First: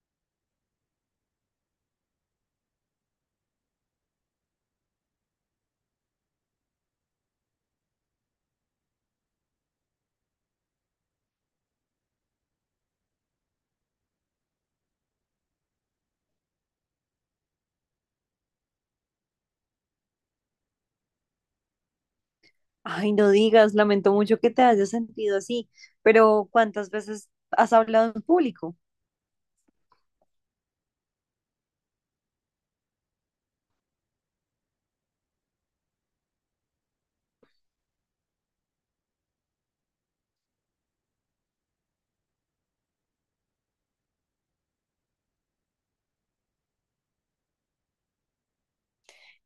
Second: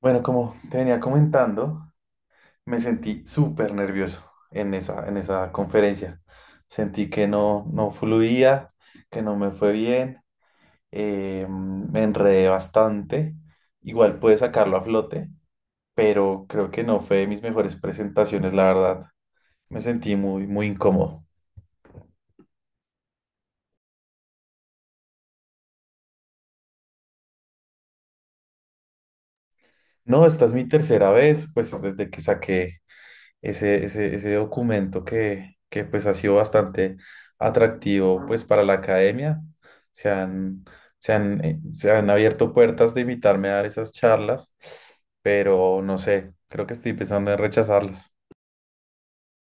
Bueno, como te venía comentando, me sentí súper nervioso en esa conferencia. Sentí que no fluía, que no me fue bien, me enredé bastante. Igual pude sacarlo a flote, pero creo que no fue de mis mejores presentaciones, la verdad. Me sentí muy, muy incómodo. Ay, no digas, lamento mucho que te hayas sentido así, pero ¿cuántas veces has hablado en público? No, esta es mi tercera vez, pues desde que saqué ese documento que pues ha sido bastante atractivo pues para la academia. Se han, se han abierto puertas de invitarme a dar esas charlas, pero no sé, creo que estoy pensando en rechazarlas.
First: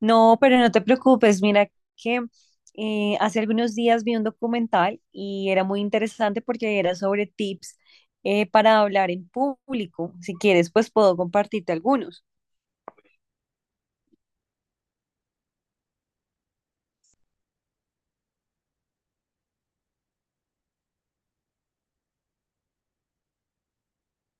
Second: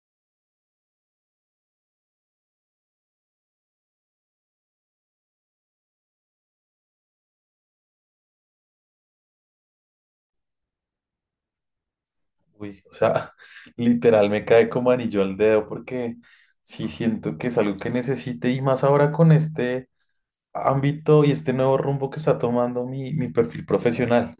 No, pero no te preocupes, mira que hace algunos días vi un documental y era muy interesante porque era sobre tips para hablar en público. Si quieres, pues puedo compartirte algunos. Uy, o sea, literal me cae como anillo al dedo porque sí siento que es algo que necesite y más ahora con este ámbito y este nuevo rumbo que está tomando mi perfil profesional,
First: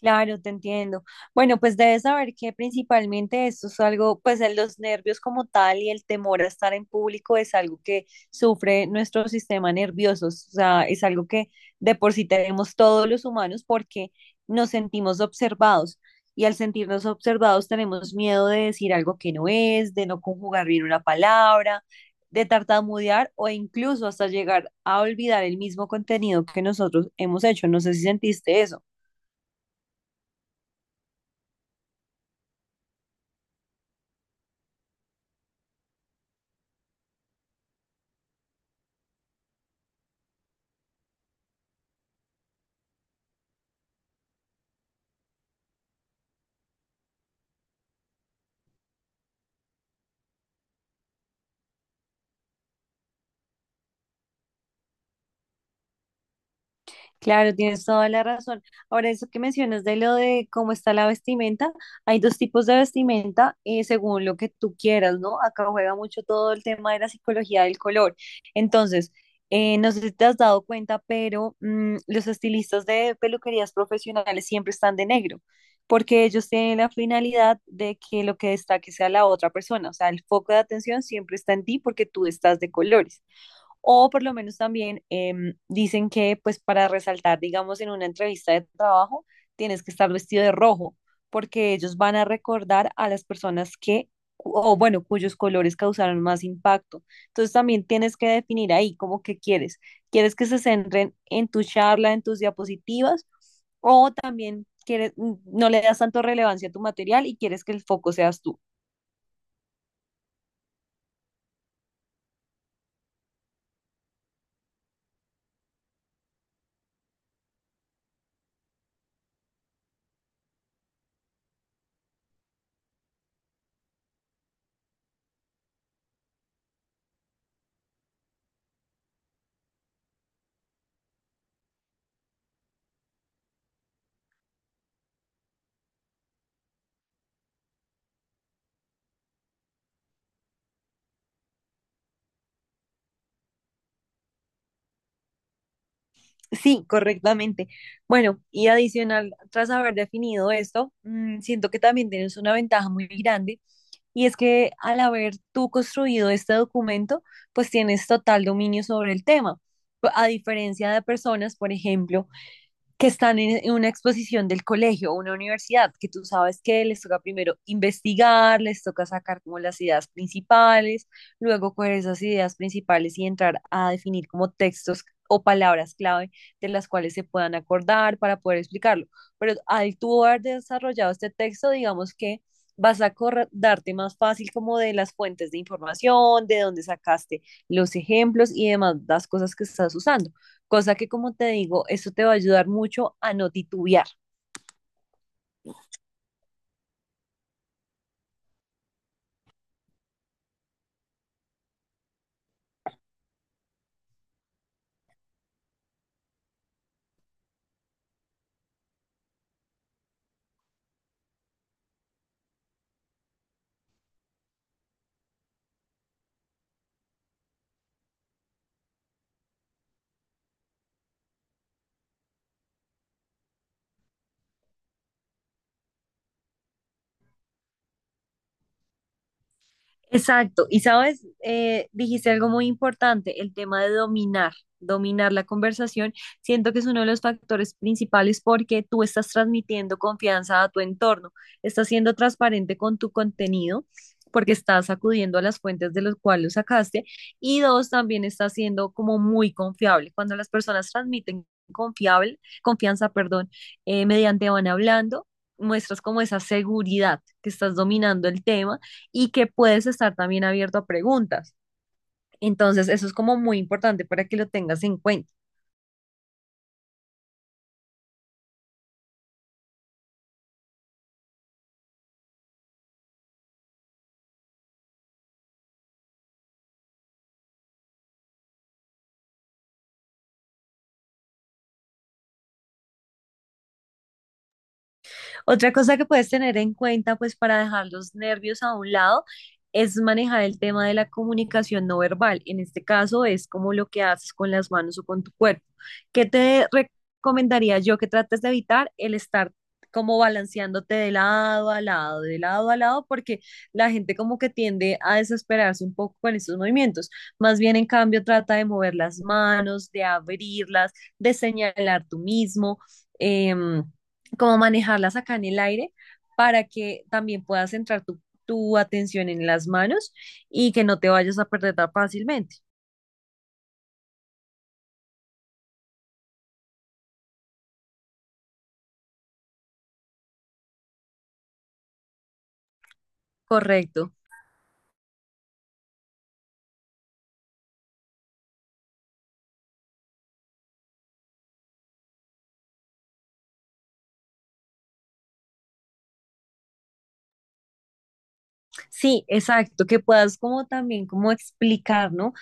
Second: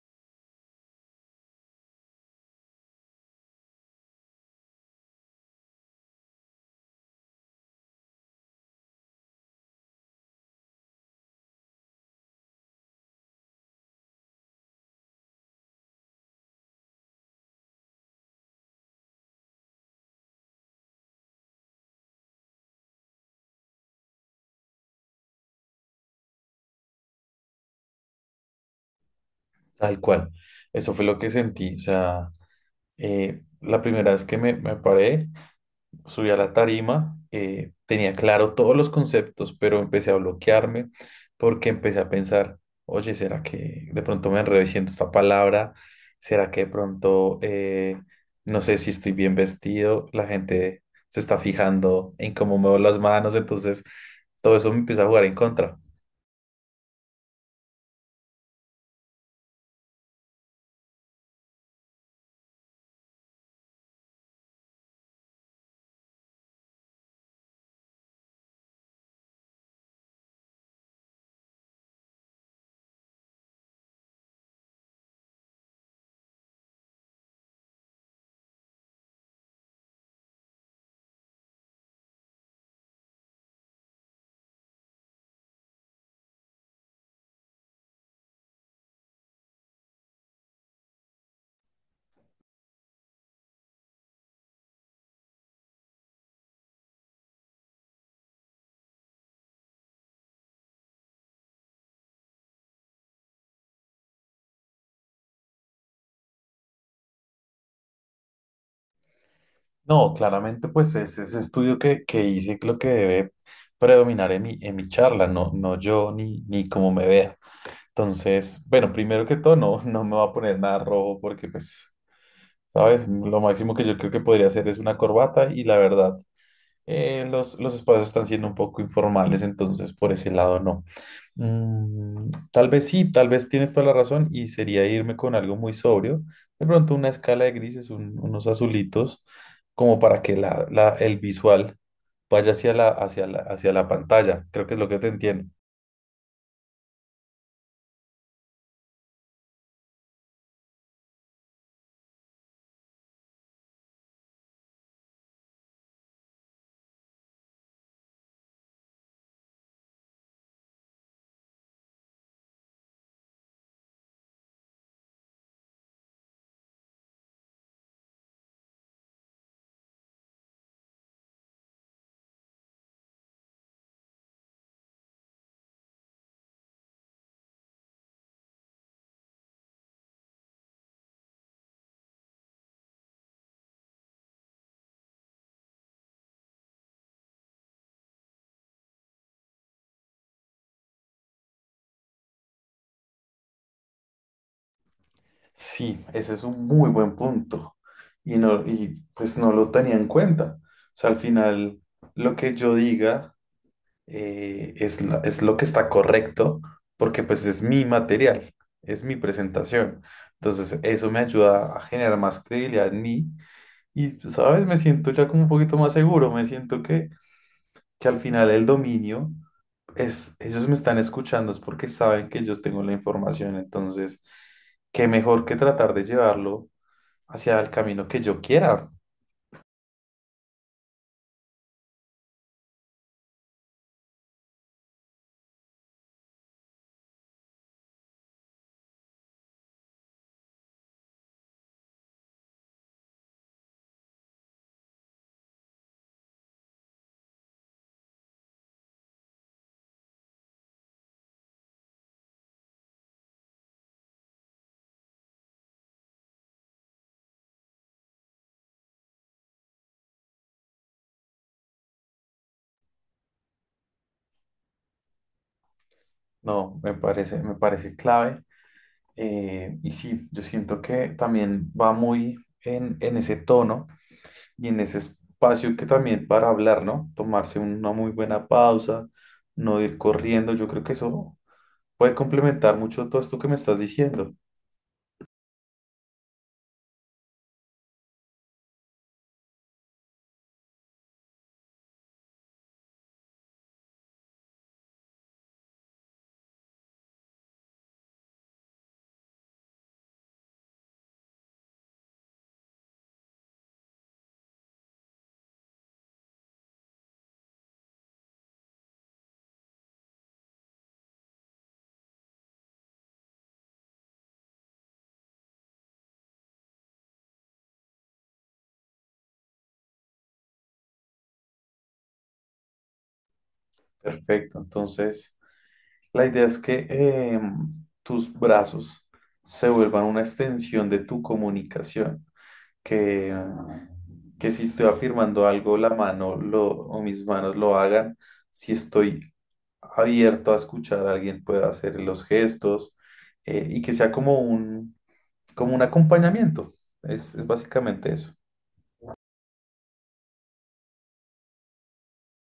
Claro, te entiendo. Bueno, pues debes saber que principalmente esto es algo, pues en los nervios como tal y el temor a estar en público es algo que sufre nuestro sistema nervioso, o sea, es algo que de por sí tenemos todos los humanos porque nos sentimos observados y al sentirnos observados tenemos miedo de decir algo que no es, de no conjugar bien una palabra, de tartamudear o incluso hasta llegar a olvidar el mismo contenido que nosotros hemos hecho. No sé si sentiste eso. tal cual. Eso fue lo que sentí, o sea, la primera vez que me paré, subí a la tarima, tenía claro todos los conceptos, pero empecé a bloquearme porque empecé a pensar, oye, ¿será que de pronto me enredo diciendo esta palabra? ¿Será que de pronto, no sé si estoy bien vestido? La gente se está fijando en cómo muevo las manos, entonces todo eso me empieza a jugar en contra. Claro, tienes toda la razón. Ahora, eso que mencionas de lo de cómo está la vestimenta, hay dos tipos de vestimenta según lo que tú quieras, ¿no? Acá juega mucho todo el tema de la psicología del color. Entonces, no sé si te has dado cuenta, pero los estilistas de peluquerías profesionales siempre están de negro, porque ellos tienen la finalidad de que lo que destaque sea la otra persona, o sea, el foco de atención siempre está en ti porque tú estás de colores. O por lo menos también dicen que pues para resaltar, digamos, en una entrevista de trabajo, tienes que estar vestido de rojo, porque ellos van a recordar a las personas que, o bueno, cuyos colores causaron más impacto. Entonces también tienes que definir ahí como que quieres. ¿Quieres que se centren en tu charla, en tus diapositivas? ¿O también quieres, no le das tanto relevancia a tu material y quieres que el foco seas tú? No, claramente, pues es ese estudio que hice lo que debe predominar en mi charla, no, no yo ni cómo me vea. Entonces, bueno, primero que todo, no me va a poner nada rojo porque, pues, ¿sabes? Lo máximo que yo creo que podría hacer es una corbata y la verdad, los espacios están siendo un poco informales, entonces por ese lado no. Mm, tal vez sí, tal vez tienes toda la razón y sería irme con algo muy sobrio. De pronto una escala de grises, unos azulitos, como para que el visual vaya hacia la pantalla. Creo que es lo que te entiendo. Sí, correctamente. Bueno, y adicional, tras haber definido esto, siento que también tienes una ventaja muy grande y es que al haber tú construido este documento, pues tienes total dominio sobre el tema. A diferencia de personas, por ejemplo, que están en una exposición del colegio o una universidad, que tú sabes que les toca primero investigar, les toca sacar como las ideas principales, luego coger esas ideas principales y entrar a definir como textos o palabras clave de las cuales se puedan acordar para poder explicarlo. Pero al tú haber desarrollado este texto, digamos que vas a acordarte más fácil como de las fuentes de información, de dónde sacaste los ejemplos y demás las cosas que estás usando. Cosa que, como te digo, eso te va a ayudar mucho a no titubear. Sí, ese es un muy buen punto. Y, no, y pues no lo tenía en cuenta. O sea, al final, lo que yo diga es lo que está correcto porque pues es mi material, es mi presentación. Entonces eso me ayuda a generar más credibilidad en mí y, pues, ¿sabes? Me siento ya como un poquito más seguro, me siento que al final el dominio es, ellos me están escuchando, es porque saben que yo tengo la información, entonces, qué mejor que tratar de llevarlo hacia el camino que yo quiera. Exacto. Y sabes, dijiste algo muy importante, el tema de dominar la conversación. Siento que es uno de los factores principales porque tú estás transmitiendo confianza a tu entorno, estás siendo transparente con tu contenido, porque estás acudiendo a las fuentes de las cuales lo sacaste y dos, también estás siendo como muy confiable. Cuando las personas transmiten confianza, perdón, mediante van hablando, muestras como esa seguridad que estás dominando el tema y que puedes estar también abierto a preguntas. Entonces, eso es como muy importante para que lo tengas en cuenta. No, me parece clave. Y sí, yo siento que también va muy en ese tono y en ese espacio que también para hablar, ¿no? Tomarse una muy buena pausa, no ir corriendo, yo creo que eso puede complementar mucho todo esto que me estás diciendo. Otra cosa que puedes tener en cuenta, pues para dejar los nervios a un lado, es manejar el tema de la comunicación no verbal. En este caso es como lo que haces con las manos o con tu cuerpo. ¿Qué te recomendaría yo que trates de evitar el estar como balanceándote de lado a lado, de lado a lado, porque la gente como que tiende a desesperarse un poco con estos movimientos? Más bien, en cambio, trata de mover las manos, de abrirlas, de señalar tú mismo. em, Como manejarlas acá en el aire para que también puedas centrar tu atención en las manos y que no te vayas a perder tan fácilmente. Perfecto, entonces la idea es que tus brazos se vuelvan una extensión de tu comunicación, que, Correcto. que si estoy afirmando algo, la mano lo, o mis manos lo hagan si estoy abierto a escuchar a alguien pueda hacer los gestos y que sea como un acompañamiento. Es básicamente eso. Sí, exacto, que puedas como también como explicar, ¿no?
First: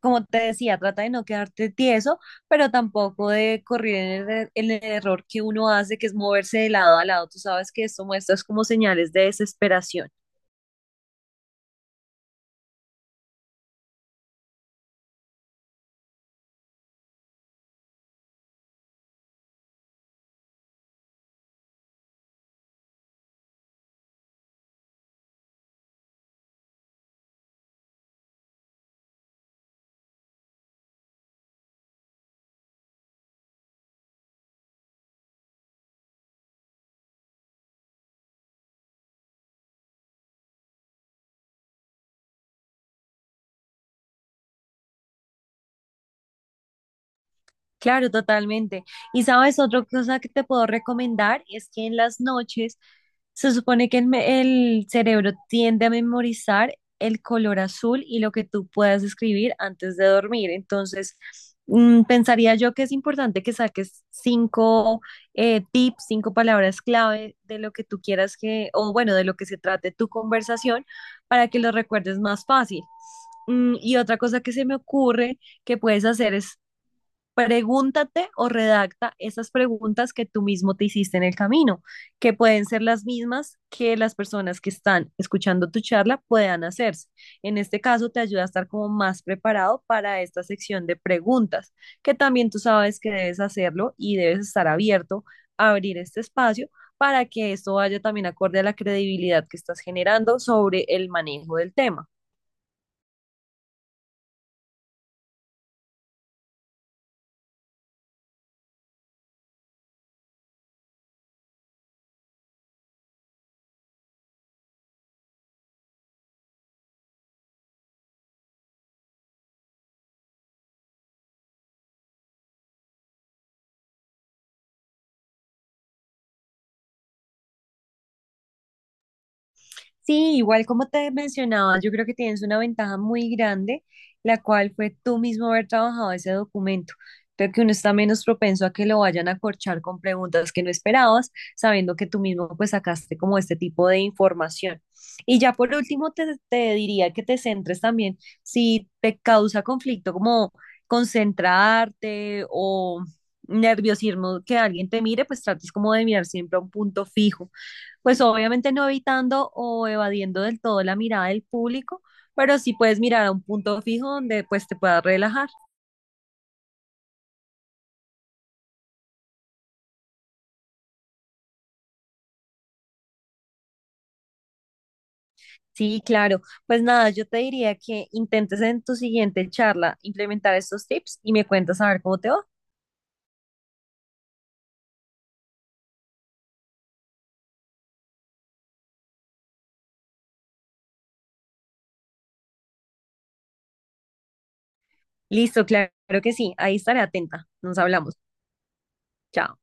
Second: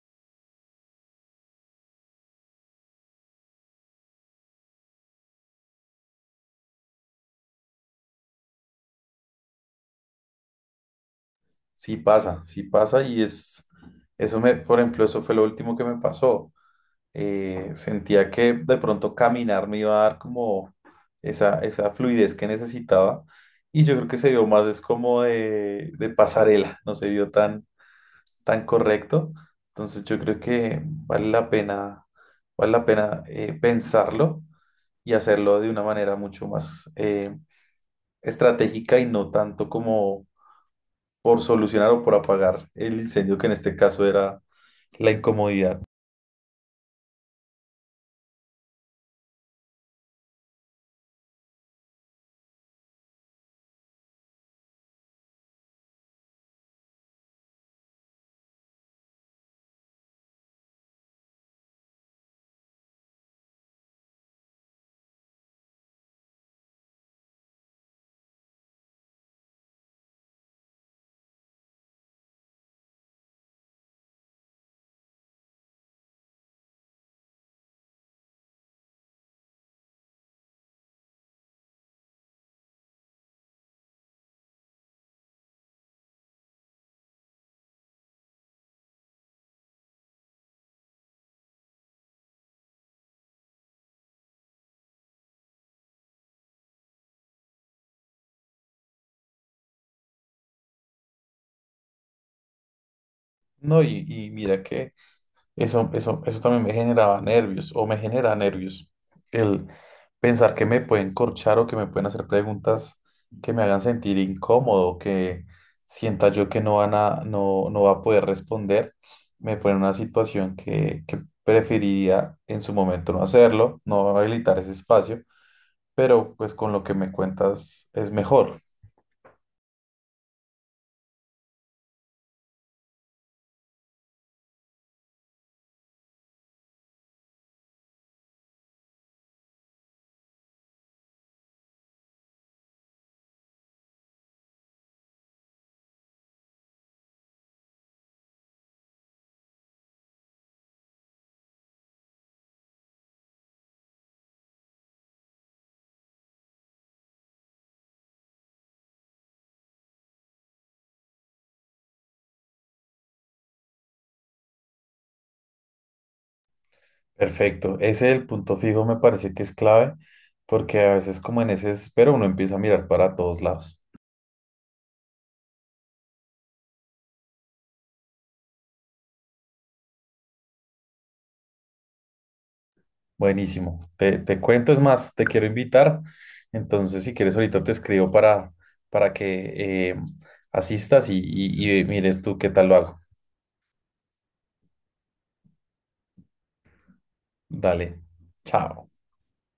Como te decía, trata de no quedarte tieso, pero tampoco de correr en en el error que uno hace, que es moverse de lado a lado. Tú sabes que esto muestras como señales de desesperación. Sí pasa y es, eso me, por ejemplo, eso fue lo último que me pasó. Sentía que de pronto caminar me iba a dar como esa fluidez que necesitaba y yo creo que se vio más es como de pasarela, no se vio tan tan correcto. Entonces yo creo que vale la pena pensarlo y hacerlo de una manera mucho más estratégica y no tanto como por solucionar o por apagar el incendio, que en este caso era la incomodidad. Claro, totalmente. Y sabes, otra cosa que te puedo recomendar es que en las noches se supone que el cerebro tiende a memorizar el color azul y lo que tú puedas escribir antes de dormir. Entonces, pensaría yo que es importante que saques cinco tips, cinco palabras clave de lo que tú quieras que, o bueno, de lo que se trate tu conversación para que lo recuerdes más fácil. Mm, y otra cosa que se me ocurre que puedes hacer es: pregúntate o redacta esas preguntas que tú mismo te hiciste en el camino, que pueden ser las mismas que las personas que están escuchando tu charla puedan hacerse. En este caso, te ayuda a estar como más preparado para esta sección de preguntas, que también tú sabes que debes hacerlo y debes estar abierto a abrir este espacio para que esto vaya también acorde a la credibilidad que estás generando sobre el manejo del tema. No, y mira que eso también me generaba nervios o me genera nervios. El pensar que me pueden corchar o que me pueden hacer preguntas que me hagan sentir incómodo, que sienta yo que no van a, no, no va a poder responder, me pone en una situación que preferiría en su momento no hacerlo, no habilitar ese espacio, pero pues con lo que me cuentas es mejor. Sí, igual como te mencionaba, yo creo que tienes una ventaja muy grande, la cual fue tú mismo haber trabajado ese documento. Creo que uno está menos propenso a que lo vayan a corchar con preguntas que no esperabas, sabiendo que tú mismo pues sacaste como este tipo de información. Y ya por último te diría que te centres también si te causa conflicto como concentrarte o nerviosismo que alguien te mire, pues trates como de mirar siempre a un punto fijo, pues obviamente no evitando o evadiendo del todo la mirada del público, pero sí puedes mirar a un punto fijo donde pues te puedas relajar. Perfecto. Ese el punto fijo me parece que es clave porque a veces como en ese espero uno empieza a mirar para todos lados. Sí, claro. Pues nada, yo te diría que intentes en tu siguiente charla implementar estos tips y me cuentas a ver cómo te va. Buenísimo. Te cuento, es más, te quiero invitar. Entonces, si quieres, ahorita te escribo para que asistas y mires tú qué tal lo hago. Listo, claro que sí. Ahí estaré atenta. Nos Dale. hablamos. Chao. Chao.